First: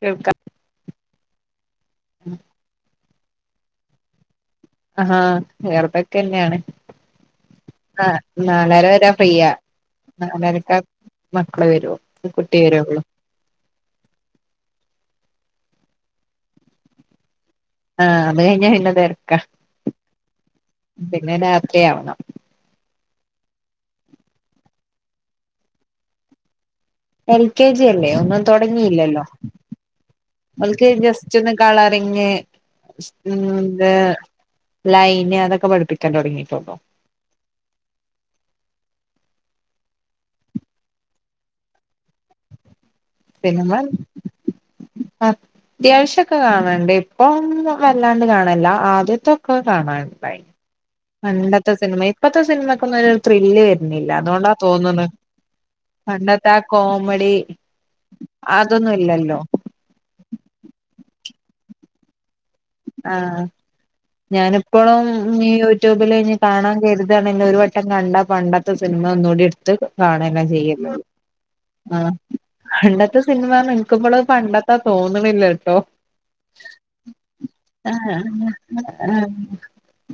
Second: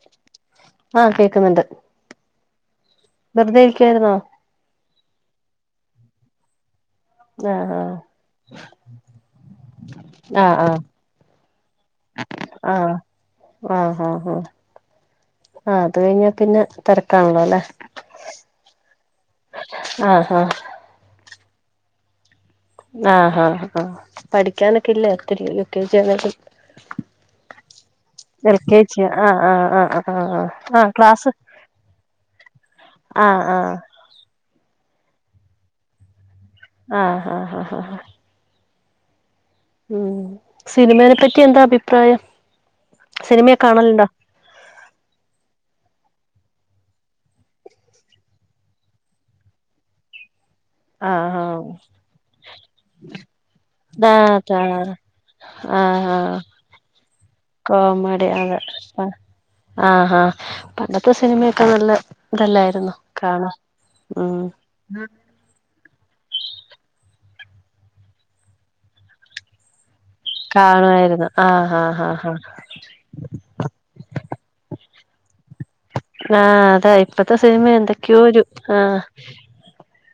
കേൾക്കാ ആഹ് കേൾക്കുന്നുണ്ട് വെറുതെ ഇരിക്കായിരുന്നോ ആഹാ വേറതൊക്കെ തന്നെയാണ് ആഹ് നാലര വരെ ഫ്രീയാ ആഹ് നാലരക്കാ മക്കള് വരുള്ളൂ കുട്ടി ആഹ് ആഹ് വരുള്ളൂ ആഹ് ഹാ ഹാ ആഹ് അത് കഴിഞ്ഞാ പിന്നെ തിരക്കാണല്ലോ അല്ലേ ആഹ് അത് കഴിഞ്ഞാ പിന്നെ തിരക്കാ ആഹ് ആഹ് പിന്നെ രാത്രിയാവണം ആഹ് ആഹ് ആ പഠിക്കാനൊക്കെ ഇല്ല ഒത്തിരി യു കെ ജി ആണെങ്കിലും എൽ കെ ജി അല്ലേ ഒന്നും എൽ കെ ജി തുടങ്ങിയില്ലല്ലോ ആഹ് ആഹ് ആഹ് ആഹ് ആഹ് എൽ ആഹ് കെ ജി ജസ് ക്ലാസ് ച്ചന്ന് കളറിങ്ങ് ആഹ് ഉം ആഹ് ഇന്ത് ലൈന് അതൊക്കെ പഠിപ്പിക്കാൻ തുടങ്ങിയിട്ടുള്ളൂ ആഹ് ആഹ് ഹാ ഹാ ഉം സിനിമനേ പറ്റി എന്താ അഭിപ്രായം സിനിമയൊക്കെ കാണലുണ്ടോ ആഹ് അത്യാവശ്യക്കെ കാണണ്ട് ഇപ്പൊ ഒന്നും വല്ലാണ്ട് കാണലില്ല ആദ്യത്തൊക്കെ കാണാനിണ്ടായി ആഹ് പണ്ടത്തെ സിനിമ ഇപ്പഴത്തെ സിനിമക്കൊന്നും ഒരു ത്രില്ല് വരുന്നില്ല അതുകൊണ്ടാ ആഹ് തോന്നുണു ആഹ് ആഹ് പണ്ടത്തെ ആഹ് കോമഡി കോമഡി അതെ അതൊന്നും ഇല്ലല്ലോ ആഹ് ആഹ് ഹാ പണ്ടത്തെ സിനിമയൊക്കെ നല്ല ഇതല്ലേ ആഹ് ഞാനിപ്പോഴും ഇഞ്ഞീ യൂട്യൂബിൽ ഇഞ്ഞി കാണാൻ കരുതയാണെങ്കിൽ ഒരു വട്ടം കണ്ടാ പണ്ടത്തെ സിനിമ ഒന്നുകൂടി എടുത്ത് കാണെ ചെയ്യാ ആഹ് പണ്ടത്തെ സിനിമ നിനക്കുപ്പള് പണ്ടത്തെ തോന്നണില്ലല്ലോ ആഹ് അതായി ഇപ്പത്തെ സിനിമ ആഹ് എന്തൊക്കെയോ ഒരു ആഹ്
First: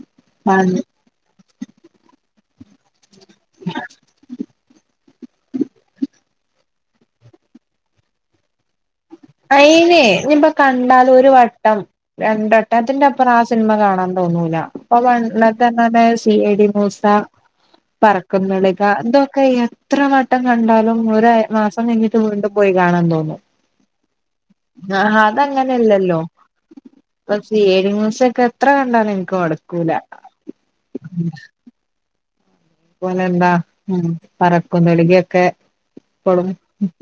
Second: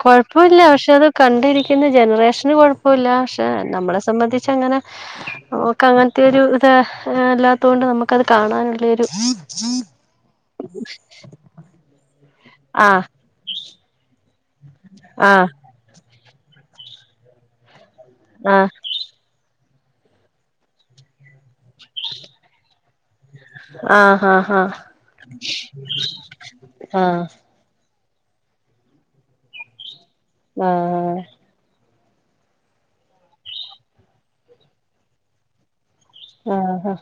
കുഴപ്പില്ല പക്ഷെ അത് കണ്ടിരിക്കുന്ന ജനറേഷന് കുഴപ്പമില്ല പക്ഷേ നമ്മളെ സംബന്ധിച്ചങ്ങനെ നമക്ക് അങ്ങനത്തെ ഒരു ഇത് അല്ലാത്ത കൊണ്ട് നമുക്കത് കാണാനുള്ളയൊരു അയിനെ ഇപ്പ കണ്ടാല് ഒരു വട്ടം രണ്ടു വട്ടം അതിന്റെ അപ്പുറം ആഹ് സിനിമ കാണാൻ തോന്നൂല അപ്പൊ ആഹ് പണ്ടത്തെ സീ ഐ ടി മൂസ ആഹ് പറക്കുന്തളിക ഇതോ ക്കെ എത്ര വട്ടം കണ്ടാലും ഒരു മാസം കഴിഞ്ഞിട്ട് വീണ്ടു പോയി കാണാൻ തോന്നും ആഹ് ഹാ ഹാ ആഹ് ആഹ് സി ഐ ടി മൂസയൊക്കെ എത്ര കണ്ടാലും എനിക്ക് മടുക്കൂല ആഹ് ആഹ് അതുപോലെ എന്താ ഉം പറക്കും തളികയൊക്കെ ഇപ്പളും ആഹ് ആഹ്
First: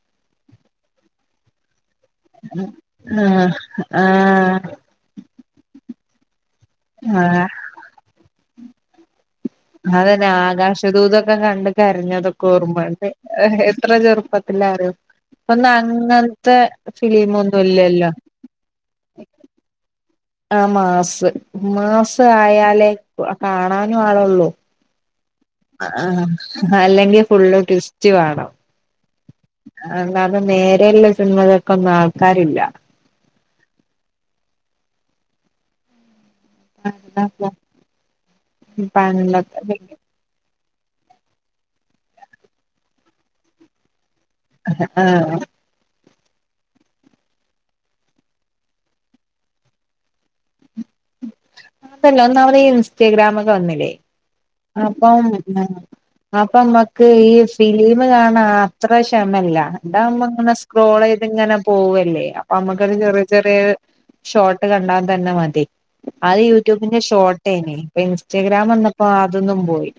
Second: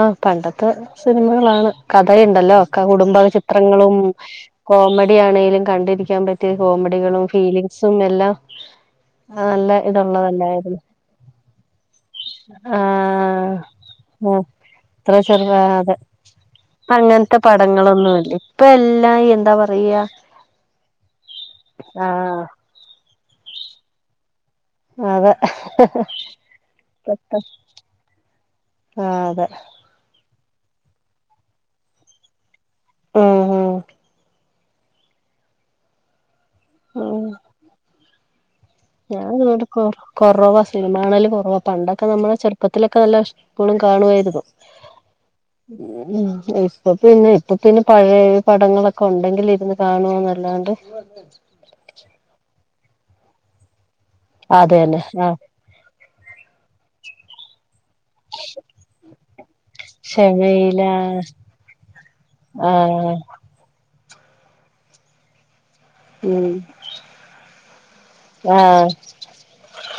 ആഹ് പണ്ടത്തെ സിനിമകളാണ് കഥയുണ്ടല്ലോ കുടുംബ ആഹ് ചിത്രങ്ങളും ആഹ് കോമഡിയാണേലും കണ്ടിരിക്കാൻ പറ്റിയ കോമഡികളും ആഹ് ഫീലിങ്സും എല്ലാം നല്ല അതന്നെ ഇതുള്ളതല്ലായിരുന്നു ആകാശദൂതൊക്കെ കണ്ട് കരഞ്ഞതൊക്കെ ഓർമ്മവരണ് എത്ര ചെറുപ്പത്തിലാ അറിയോ എത്ര ചെറുതാ അതെ അങ്ങനത്തെ ഫിലിമൊന്നും ഇല്ലല്ലോ പടങ്ങളൊന്നുമില്ല ഇപ്പ എല്ലാം എന്താ പറയാ ആഹ് മാസ് ആഹ് മാസായാലേ കാണാനും ആളുള്ളൂ അതെ ആഹ് അല്ലെങ്കിൽ ഫുള്ള് ട്വിസ്റ്റ് വേണം ആഹ് അതെ അല്ലാതെ നേരെയുള്ള സിനിമകൾക്കൊന്നും ആൾക്കാരില്ല ഉം ഉം [unintelligible] ആ ഉം പാനല്ലത്ത കുറവാ സിനിമാകാണൽ കുറവാ പണ്ടൊക്കെ നമ്മളെ ചെറുപ്പത്തിലൊക്കെ നല്ല ഇഷ്ട കാണുവായിരുന്നു ഹ ഹ ആഹ് ഉ ഉം ഇപ്പൊ പിന്നെ ഇപ്പൊ പിന്നെ പഴയ പടങ്ങളൊക്കെ ഉണ്ടെങ്കിൽ ഇരുന്ന് കാണുവന്നല്ലാണ്ട് [unintelligible] ന്നല്ല ഒന്നാമതെ ഇൻസ്റ്റഗ്രാംമൊക്കെ വന്നില്ലേ അത് തന്നെ അപ്പം ആ അപ്പ മക്ക് ഈ ഫിലിം കാ അത്ര ക്ഷമയില്ല ഇതാവുമ്പോ ഇങ്ങനെ ക്ഷമയില സ്ക്രോൾ ചെയ്ത് ഇങ്ങനെ പോവല്ലേ അപ്പൊ ആ അമ്മുക്കൊരു ചെറിയ ചെറിയ ഷോർട്ട് കണ്ടാൻ തന്നെ മതി അദ്യം ഉം യൂട്യൂബിന്റെ ഷോട്ടായിന് ഇപ്പൊ ആ ഇൻസ്റ്റാഗ്രാം വന്നപ്പോ അതുംപോയി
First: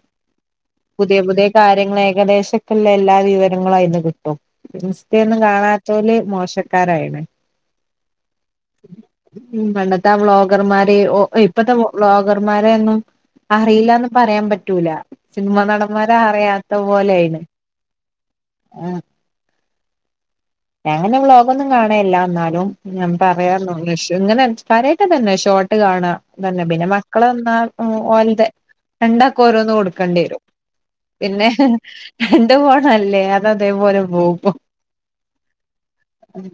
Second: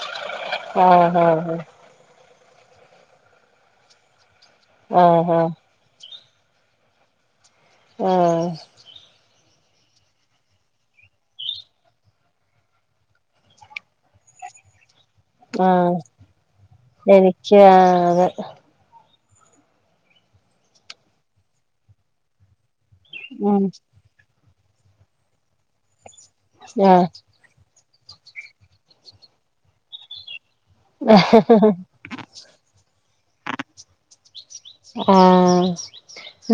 ആ പുതിയ ആ പുതിയ കാര്യ- - ഇപ്പ ഏകദേശക്കുള്ള എല്ലാ വിവര ങ്ങങ്ങളും അതിൽ നിന്ന് കിട്ടും ആ ഇൻസ്റ്റ ഓന്നും ആ കാണാൻ ഇറ്റോര് മോശക്കാരായിണ് ആഹ് ഉ പണ്ടത്തെ ആ ബ്ലോഗർമാര് ഇപ്പഴത്തെ വ്ലോഗർമാരൊന്നും അറിയില്ലാന്ന് പറയാൻ പറ്റൂല സിനിമ ആ നടന്മാര അറിയാത്ത പോലൊയിണ് എനിക്ക് ആ അതെ ആ ഞാൻ അങ്ങനെ വ്ലോഗൊന്നും കാണല്ല അന്നാലും ഞാൻ പറയാ ഉം ഇങ്ങനെ കാര്യയമായിട്ട് ഒന്നും തന്നെ ഷോർട്ട് കാണാ തന്നെ പിന്നെ ആ മക്കള് വന്നാ ഓൻതെരണ്ടാക്കെ ഓരോന്ന് കൊടുക്കേണ്ടി വരും പിന്നെ എന്റെ പോണല്ലേ അത അതേപോലെ പോ ഇപ്പോ ആഹ്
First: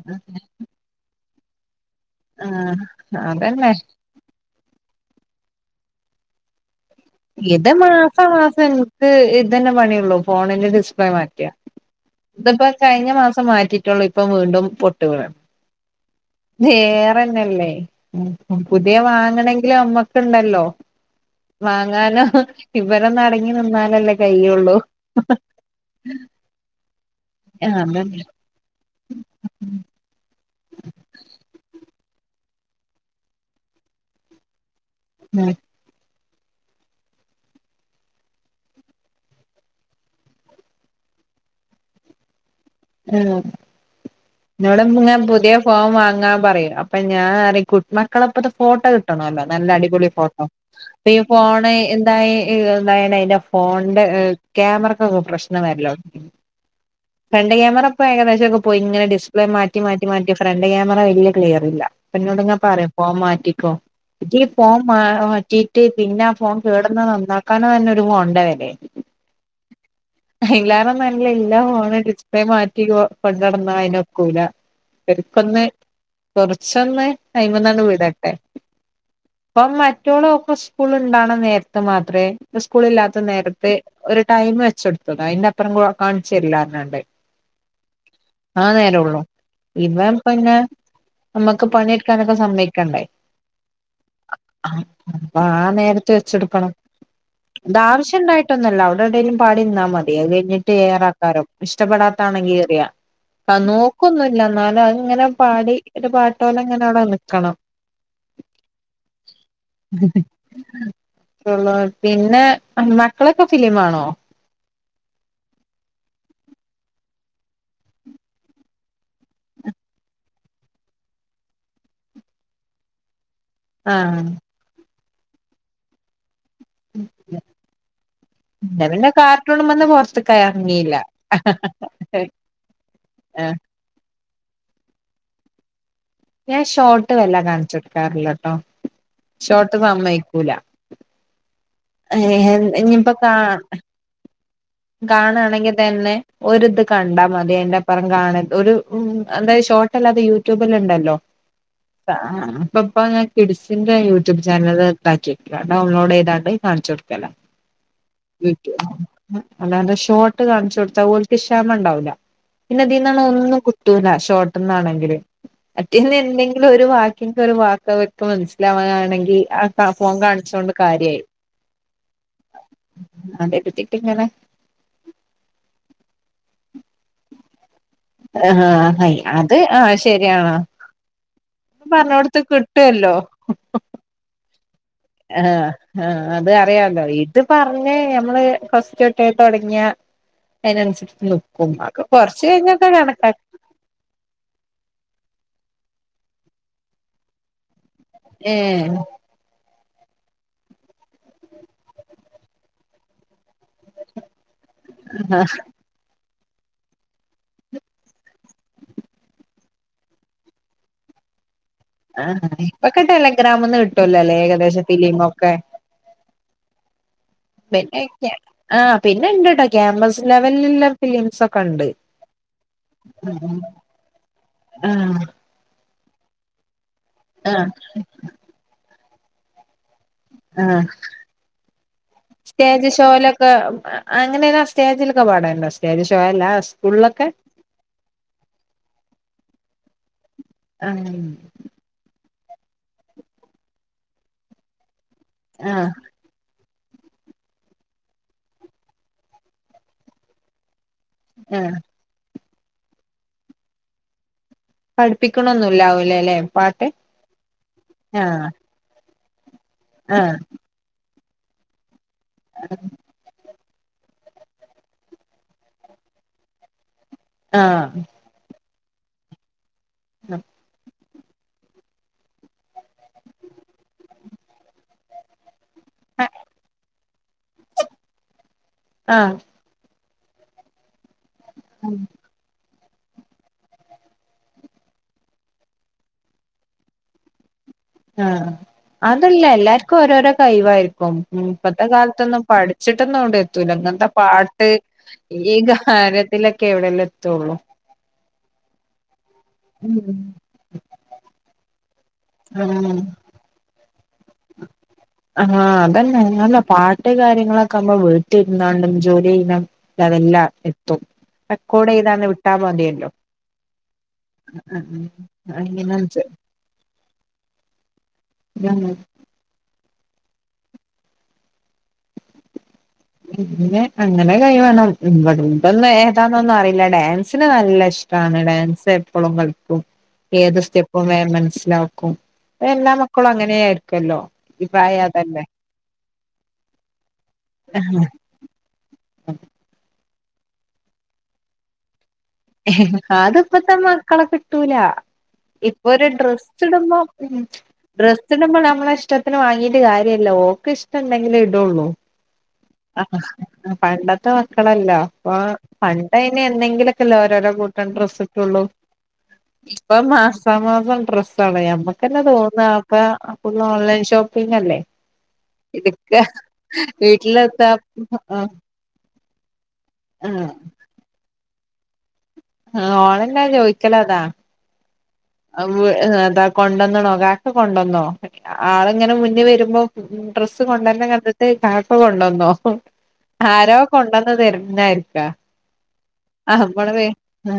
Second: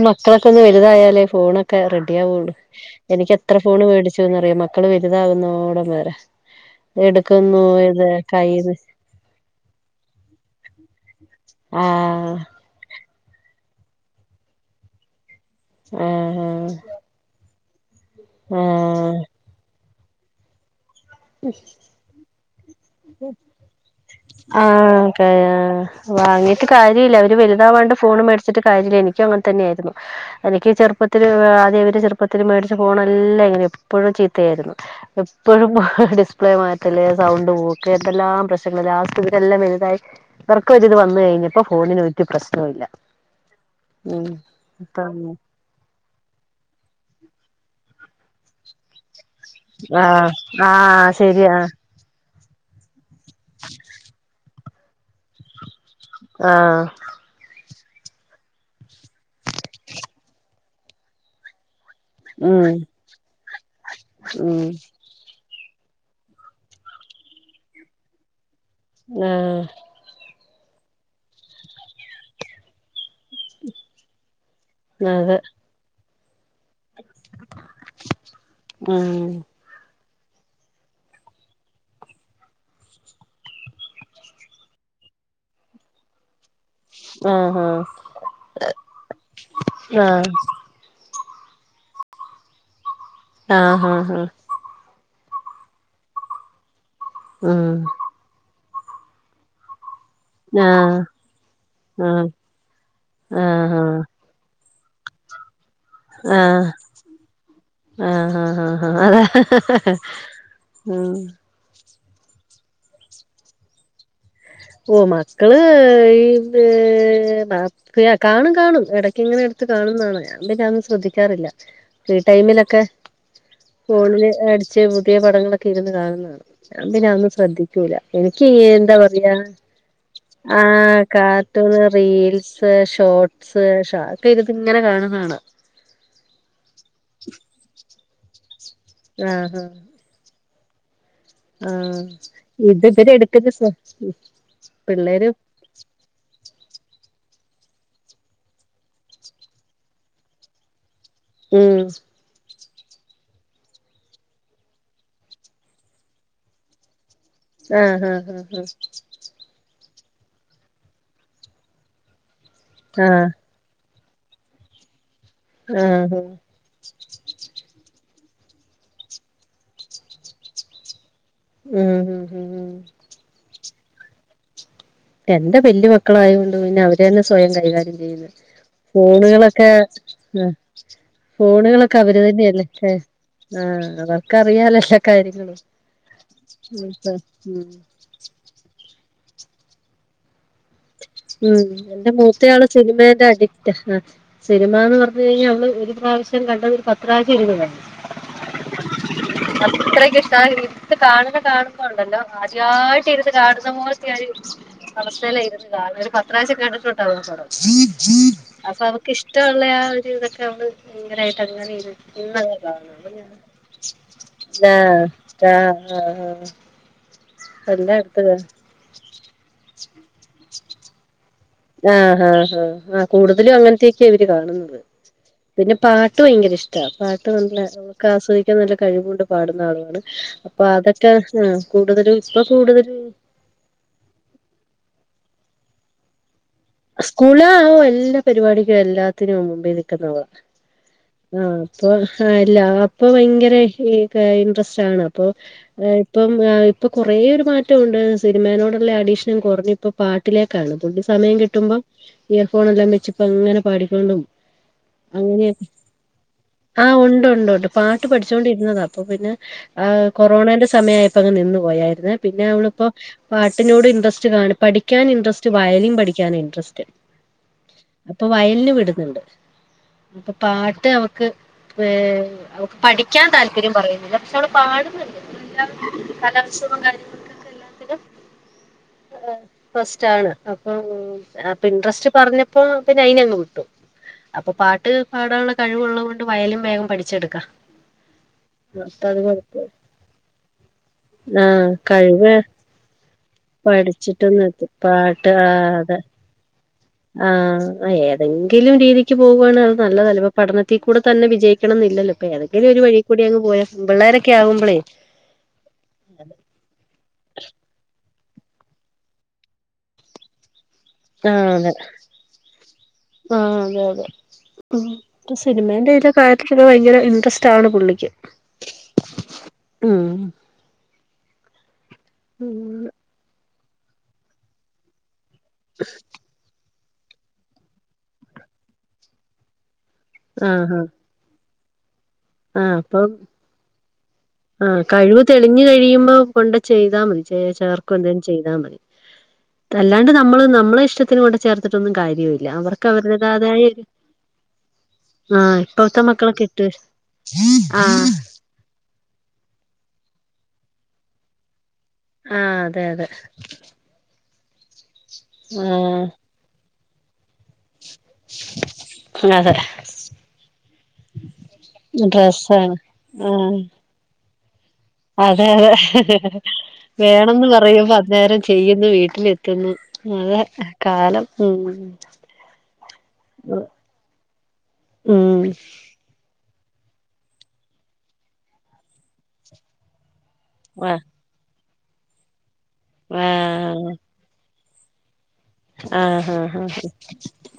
മക്കളൊക്കെ ഒന്ന് വലുതായാലേ ഫോണൊക്കെ റെഡി ആവുള്ളു ആഹ് എനിക്ക് എത്ര അതന്നെ ഫോണ് മേടിച്ച ചച്ചന്നറിയ മക്കള് വലുതാകുന്നോടം വരെ എടുക്കുന്നു ഇത് മാസം മാസം കയ്ന്ന് എനിക്ക് ഇതന്നെ പണിയള്ളൂ ഫോണിന്റെ ഡിസ്പ്ലേ മാറ്റ ആ ഇതിപ്പോ കഴിഞ്ഞ മാസം മാറ്റിയിട്ടുള്ളൂ ഇപ്പൊ വീണ്ടും പൊട്ടു വീണു ആഹ് വേറെന്ത ഉള്ളെ ആ പുതിയ ആ വാങ്ങണമെങ്കിലും അമ്മക്കുണ്ടല്ലോ വാങ്ങാനോ ഇവരൊന്ന് അടങ്ങി നിന്നാലല്ലേ കഴിയുള്ളൂ ആഹ് ക വാങ്ങി കാര്യമില്ല അവര് വലുത ആഹ് വാണ്ട് ഫോണ് അതന്നെ മേടിച്ചട്ട് കാര്യമില്ല എനിക്കും അങ്ങനെ തന്നെയായിരുന്നു എനിക്ക് ചെറുപ്പത്തിൽ ആദ്യ അവര് ചെറുപ്പത്തിൽ മേടിച്ചു പോണല്ല എങ്ങനെ എപ്പോഴും ചീത്തയായിരുന്നു ഉം എപ്പോഴും ഡിസ്പ്ലേ മാറ്റല് സൗണ്ട് പോക്ക് എന്തെല്ലാം പ്രശ്നങ്ങള് ലാസ്റ്റ് ഇവരെല്ലാം വലുതായി ഇവർക്കുരിത് വന്നു കഴിഞ്ഞപ്പോ ഫോണന് ഒരു പ്രശ്നവും ഇല്ല ആ ഉം നിടെങ്ങ ഇപ്പം പുതിയ ഫോം വാങ്ങാൻ പറയും അപ്പൊ ഞാൻ അറ കുട്ട മക്കളപ്പത്തെ ഫോട്ടോ കി നല്ല അടിപൊളി ആഹ് ഫോട്ടോ ആഹ് ഈ ശരിയാ ഫോണ എന്തായി [unintelligible] എന്റെ ഫോണിന്റെ ക്യാമറക്കൊക്കെ പ്രശ്നം വരലായി ആഹ് ഫ്രണ്ട് ക്യാമറ ഇപ്പോ ഏകദേശൊക്കെ പോയി ഇങ്ങെ ഡിസ്പ്ലേ മാറ്റി മാറ്റി മാറ്റി ഫ്രണ്ട് ക്യാമറ വല്ല്യ ക്ലിയറ്ഇല്ല്യ. പിന്നോട്ങ്ങാ ഉം പറയാ ഫോംമാറ്റിക്കോ ഈ ഉം ഫോം മാ മാറ്റി. റ്റി പിന്നെ ആ ഫോൺ കേടുന്ന നന്നാക്കാനോ തന്നെ ഒരു ഫോണിന്റെ വെലയ ആഹ അയില്ലാറെന്നല്ല ഇല്ലാ ഫോണ്റ്റ് അത്ര മാറ്റി കൊണ്ടട്ന്ന അയിന് ഒക്കൂല അതെ പർക്കൊന്ന് കൊറച്ചൊന്ന് അ്മന്നാണ്ട് വിടട്ടെ. ഉം ഇപ്പം മറ്റോള് ഓക് സ്കൂൾ ഇണ്ടണ നേരത്ത് മാത്രെ സ്കൂളില്ലാത്ത നേരത്ത് ഒരു ടൈം വെചോട്ത്ത് അയിന്റപ്പറം കാണിച്ചർല്ലാനാണ്ട് ആഹ് ആഹ ആഹ് നേരൊള്ളു ഇവപങ്ങ നമ്മക്ക് പണിട്ക്കാനൊക്കെ സമ്മയ്ക്കണ്ടേ ആഹ് ഹാ ഹാ അപ്പാ നേരത്ത് വെച്ചെടുക്കണം. ഉം താവശ്യണ്ടായി ന്നല്ല അവിടെ എടേലും പാടി നിന്നാൽ മതി അകഴിട്ട് ആഹ് ഏറാക്കാരോ ഇഷ്ടപ്പെടാത്ത ആഹ് എറിയാ ആഹാ ആഹ് ആഹ് നോക്കൊന്നുംല്ല എന്നാലും അഹ്ങ്ങനെ പാടി ഒരു പാട്ടോലെ ആഹ് ഇങ്ങനെ അവിടെ നിക്കണം ആഹ് ആഹ് ആഹ് അതെ ഹഹേ ഹേ ഹേ ഉും അള്ള പിന്നെ മക്കളൊക്കെ ഫിലിം ആണോ? ഓ മക്കള് ഇത് ന്ന അ കാണും കാണും എടക്ക് ഇങ്ങനെ എടുത്ത് കാണുംന്നാണ അപ്പൊ ഞൻ പിന്നെ അതൊന്നും ശ്രദ്ധിക്കാറില്ല ഫ്രീ ടൈമിലൊക്കെ ആഹ് ഫോണില് അടിച്ച് പുതിയ പടങ്ങളൊക്കെ ഇരുന്ന് കാണും. ഞാപിന്നെ അതൊന്ന് ശ്രദ്ധിക്കൂല എനിക്ക് എന്റെ യ്യെന്താ പിന്നെ പറയാ കാർട്ടൂണ്മന്ന് പുറത്ത്ക്ക് ഇറങ്ങിയില്ല ആഹ് കാർട്ടൂണ്, റീൽസ്, ഷോർട്സ്, ഷോടെയ്ത്ട്ട്ങ്ങനെ കാണുന്നാണ. ഞാൻ ഷോർട്ട് വല്ല കാണിചൊ ട്ക്കാറില്ലട്ടോ? ആഹ് ആഹ് ഷോർട്ട് സമ്മയ്ക്കൂല ആഹ് ഇത്പര് എട്കൊക്കെ ഫോ കാണാണെങ്കി തന്നെ. ഒരിത് കണ്ടാൽ മതി അയ്ന്റപ്പറം കാണർത് ഒരു ഉ എന്തായത് ഷോർട്ട്ല്ലാതെ യൂട്യൂബല്ലാണ്ടല്ലോ? ഉും ആഹ് ആഹ് ഇപ്പപ്പൊ ഞാൻ കിഡ്സിന്റെ യൂട്യൂബ് ചാനൽ ണ്ടാകീക്കാ ഡൗൺലോഡ് യ്യ്താണ്ട് കാണിച്ചു കൊടുക്കലാ. ആഹ് ആഹ് ആഹ് [unintelligible] അല്ലാതെ ഷോർട്ട് കാണിചൊട്ത്ത ഓല്ക് ക്ഷമണ്ടാവൂല പിന്നെ ഇതീന്നാണെ ആഹ് ഒന്നും കി ട്ടുല ഷോർട്ടന്നാണെങ്കിലും. ആഹ് അറ്റങ്ങള്ന്തെങ്കിലും ഒരു വാക് ഇൻക്കൊരു വാക്ക് വയ്ക്ക് മനസ്സിലാവാനാണെങ്കി ആ ഫോൺ കാണിച്ചോണ്ട് കാര്യായി. ഹും ഹും ഹും അതെ കുട്ടീക്ങ്ങനെ എന്റെ വല്ല്യ മക്കളായോണ്ട് പിന്നെ അവര് ന്നെ സ്വയം കൈകാര്യം ആ അത് ഫോണുകളൊക്കെ ആ ആഹ ശരിയാണ് ഫോണുകളൊക്കെ അവര് പറഞ്ഞോടുത്ത് തന്നെയല്ലേ? കിട്ടുവല്ലോ ആ അവർക്കറിയാല ആഹ് ആഹ് അത് അറിയാല്ലോ? ഇത് ഉം പറഞ്ഞ ഞമ്മള് ഫസ്റ്റ് ഏ തൊടങ്ങിയ അയിനനുസരിച്ച് നിക്കും. അഹ്കെ കുറച്ച് കഴിഞ്ഞക്ക കണക്കാ എസ് ആ സിനിമ ന്ന്പറഞ്ഞു കഴിഞ്ഞാ മ്മള് ഒരു പ്രാവശ്യം കണ്ടത് ഒരു പത്രാവശ്യം ഇരുന്നുകാണും. ഏഹ അത്രക്ക്ഷ്ട ആ ഇര്ത്ത് കാണുന്ന കാണുമ്പണ്ടല്ലോ, ആദ്യായിട്ട് ഇരുന്ന് കാണുന്ന പോലത്തെരു അവസ്ഥയില ഇരുന്ന് കണ് ഒരു പത്രാവശ്യം കണ്ടിട്ടുണ്ടവും അപ്പൊ അവക്ക് ഇഷ്ടള്ളെ ആ ഒരു തൊക്കെ അവള് ങ്ങനായിട്ട് ങ്ങനെ ഇരു ആഹ് ഇരുന്നങ്ങ് കാണും ഇപ്പൊക്കെ അപ്പൊ ഞാന് ടെലഗ്രാമ്ന്ന് കിട്ടുവല്ലോല്ലേ ഏകദേശം ഫിലിമൊക്കെ [unintelligible] മെല്ലാ എടുത്തത് ആ പിന്നെണ്ട്ട്ടോ ക്യാമ്പസ് ലെവൽള്ള ഫിലിംസ് ഒക്കെണ്ട്. ആഹ് ആഹ് ഹാ ആഹ് കൂടുതലും അങ്ങൻത്തൊക്കെ ഇവര് കാണ്ന്നത്. ആഹ് പിന്നെ പാട്ട് ഭയങ്കരഷ്ട പാട്ട് നല്ല ആഹ് നമുക്ക് ആസ്വദിക്കാൻ നല്ല കഴിവുണ്ട് പാടുന്ന ആളുവാണ്. അപ്പ ആഹ് അതൊക്കെ ആ കൂടുതലും ഇപ്പൊ കൂടുതലും ലൊക്കെ അങ്ങനെ സ്റ്റേജിലൊക്കെ പാടേണ്ടൊ സ്റ്റേജ് ഷോ അല്ലാ സ്കൂള് എല്ലാ പരിപാടിക്കും എല്ലാത്തിനും മുമ്പേ നിൽക്കുന്ന ആഹ് ആ ളാണ് ആ. ഇപ്പൊ ആ അല്ല അപ്പൊ ഭയങ്കര ഇൻട്രസ്റ്റ് ആണ് അപ്പൊ ആഹ് ഏഹ്. ഇപ്പം ഇപ്പൊ കുറേ ഒര് മാറ്റൊണ്ട് സിനിമനോടുള്ള അഡീഷൻ കൊർഞ്ഞ് ഇപ്പ പാട്ടിലേക്കാണ് തുള്ളി സമയ ആഹ് കിട്ടുമ്പം ഇയർ ഫോൺ എല്ലാം വെച്ച്പ്പ അങ്ങനെ പാടിക്കോണ്ടും അങ്ങൻ പഠിപ്പിക്കണൊന്നുംല്ലാവൂലല്ലേ ആ പാട്ട് ഉണ്ട് ഉണ്ട് ഉണ്ട് പാട്ട് ആഹ് പഠിച്ചോൊണ്ടിരുന്നതാ അപ്പൊ പിന്നെ ആ ആഹ് കൊറോണേന്റെ സമയായപ്പോൾ അങ്ങ് നിന്ന് പോയായിര്ന്നെ പിന്നെ അവളിപ്പോ പാട്ടിനോട് ഇൻട്രസ്റ്റ് കാണ് പഠിക്ക്യാൻ ഇൻട്രസ്റ്റ് വയലിൻ പഠിക്ക്യാൻ ഇൻട്രസ്റ്റ്. ആഹ്. ഇപ്പം വയൽന്ന് വിട്ന്ന്ണ്ട് അപ്പൊ പാട്ട് അവൾക്ക് ഏ പഠിക്ക്യാൻ താല്പര്യം പറയുന്നില്ല പക്ഷെ അവള് പാട്ന്ന്ണ്ട്. എല്ലാ കലോത്സവും കാര്യങ്ങൾക്കൊക്കെ എല്ലാത്തിനും ആഹ് ഫസ്റ്റ് ആണ് അപ്പൊ അപ്പ ഇൻട്രസ്റ്റ് പറഞ്ഞപ്പോ പിന്നെ അയ്നങ്ങ് വിട്ടു. അപ്പൊ പാട്ട് പാടാള്ള കഴിവുള്ളോണ്ട് വയലിം വേഗം പഠിച്ചെട്ക്ക. ആ അതല്ല എല്ലാർക്കും ഓരോരോ കഴിവായിരിക്കും ആഹ് ഇപ്പത്തെ കഴിവ് കാലത്തൊന്നും പ ചിട്ടെന്നൊണ്ടെ ത്തൂല ഇങ്ങൽത്തെ പഠിച്ചിട്ടൊന്ന് എത്തി പാട്ട് പാട്ട് ആ ഈ അതെ ഗാനത്തിലൊക്കെ എവിടേലും എത്തൊള്ളൂ. എങ്കിലും രീതിക്ക് പോവാണെ അത് നല്ലതല്ലേ പഠന ത്തി കൂടെ തന്നെ വിജയിക്കണം എന്നില്ലല്ലോ ഇപ്പ ഏതെങ്കിലും ഒരു വഴി ഉം കൂടി അങ് പോയാ പെപിള്ളേരൊക്കെ ആവുംപ്പളേ ആ അതന്നെ നല്ല പാട്ട് കാര്യങ്ങളൊക്കെ അമ്മളെ വീട്ടി ഇര്ന്നാണ്ടും ജോലി ചെയ്യ അ അതെല്ലാം എത്തും ആഹ് അതെ റെക്കോർഡ് ചെയ്താണ്ട് വിട്ടാ മതിയല്ലോ. ആഹ് അതെ അതെ [unintelligible] ഇതിന് ഭയങ്കര ഇൻട്രസ്റ്റ് ആണ് പുള്ളിക്ക്. [unintelligible] ഉം. പിന്നെ അങ്ങനെ കൈ വേണം ഇന്നട്ടെ ന്നെ എന്താന്നൊന്നും അറിയില്ല ഡാൻസിന് നല്ല ഇഷ്ടാണ് ഡാൻസ് എപ്പളും കളിക്കും. ഏത് സ്റ്റെപ്പും വേം മൻസ്സിലാക്കും. ആ അപ്പം ഈ ആ പ്രായം കഴിവ് അതല്ലേ തെളിഞ്ഞ് കഴിയുമ്പോ കൊണ്ട് ചെയ്താ മതി ചേർക്കോതെങ്കിലും ചെയ്താൽ മതി അല്ലാണ്ട് നമ്മള് നമ്മളെ ഇഷ്ട ത്തിന് കൊണ്ട് ചേർത്ത്ട്ടൊന്നും കാര്യമില്ല. അവർക്ക് അവരുടേതായ അതിപ്പത്തെ ഒരു മക്കളെ കിട്ടൂല ആഹ് ഇപ്പൊ ഇപ്പഴത്തെ ഒരു മക്കളൊക്കെ ഡ്രസ്സ് ഇട്ട് ഇടുമ്പോ ഉം ആഹ് ഡ്രസ്സ് ഇടുമ്പോ നമ്മളെ ഇഷ്ടത്തിന് വാങ്ങീട്ട് കാര്യല്ല ഓക്ക് ഇഷ്ടണ്ടെങ്കിലേ ഇടൊള്ളൂ. ആഹ് അതെ അതെ. പണ്ടത്തെ മക്കളല്ല ഇപ്പ ആഹ് പണ്ടയ്ന് എന്നെങ്കിലൊക്കെല്ലേ ഓരോരോ കൂ ട്ടം ഡ്രസ്സ്ട്ടൊള്ളൂ. അതേ ഇപ്പം മാസാ മാസം ഡ്രസ്സ് ആണ് നമ്മുക്കെന്നെ തോന്ന ഡ്രസ്സാണ് അപ്പ ആഹ് അപ്പന്ന് ഓൺലൈൻ ഷോപ്പ പ്പിന്നല്ലേ. അതെ അതെ. വേണന്നു വീട്ടിലെത്താ പറയുമ്പോ അന്നേരം ആ ചെയ്യുന്നു വീട്ടിലെത്തുന്നു അതെ കാലം ഉം. ആ ഓളന്നെ ചോയ്ക്കലതാ. ഉം അതാ കൊണ്ടന്ന്‌ണോ കാക്ക കൊണ്ടോന്നോ ആള് ഇങ്ങനെ മുന്ന് വരുമ്പോ ഡ്രസ്സ് ആ കൊണ്ടര്‌ന്ന കണ്ടിട്ട് കാക്കാ കൊണ്ടോന്നോ ആ ആരോ കൊണ്ട ഒക്കെ വെര്ണാരിക്ക ആഹ് ആഹ് ആഹ്.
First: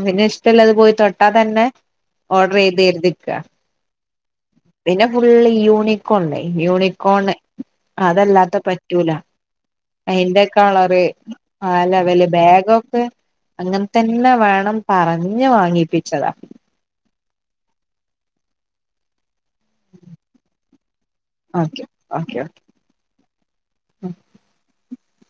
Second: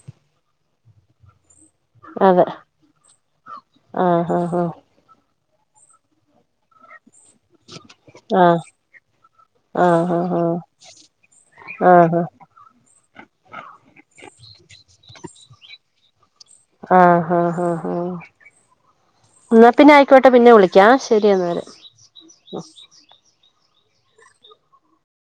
പിന്നെ ഇഷ്ടല്ലാതെ പോയി തൊട്ടാ തന്നെ ഹാ അതെ ഓഡ്രറെയ്ത്‌തിര്ക്കാ. ആഹ് ഹാ പിന്നെ ഫുള്ള് യൂണിക്കോൺണ്ടായ് യൂണികോണ് ഹാ അതല്ലാത്ത ആഹ് പറ്റൂല. ആഹ് ഹാ അയ്ന്റെ കളറ് ഹാ ആഹ് ഹാ ആലവല്‌ ബാഗൊ ക്കെ അങ്ങൽത്തന്നെ വേണം പറഞ്ഞ് വാങ്ങിപ്പിച്ചതാ. ആഹ് ആഹ് ആഹ് ആഹ്. ന്നാ പിന്നെ ആയിക്കോട്ടെ പിന്നെ വിളിക്കാ ശെരിയന്നാല് ഓക്കെ ഓക്കെ ഓക്കെ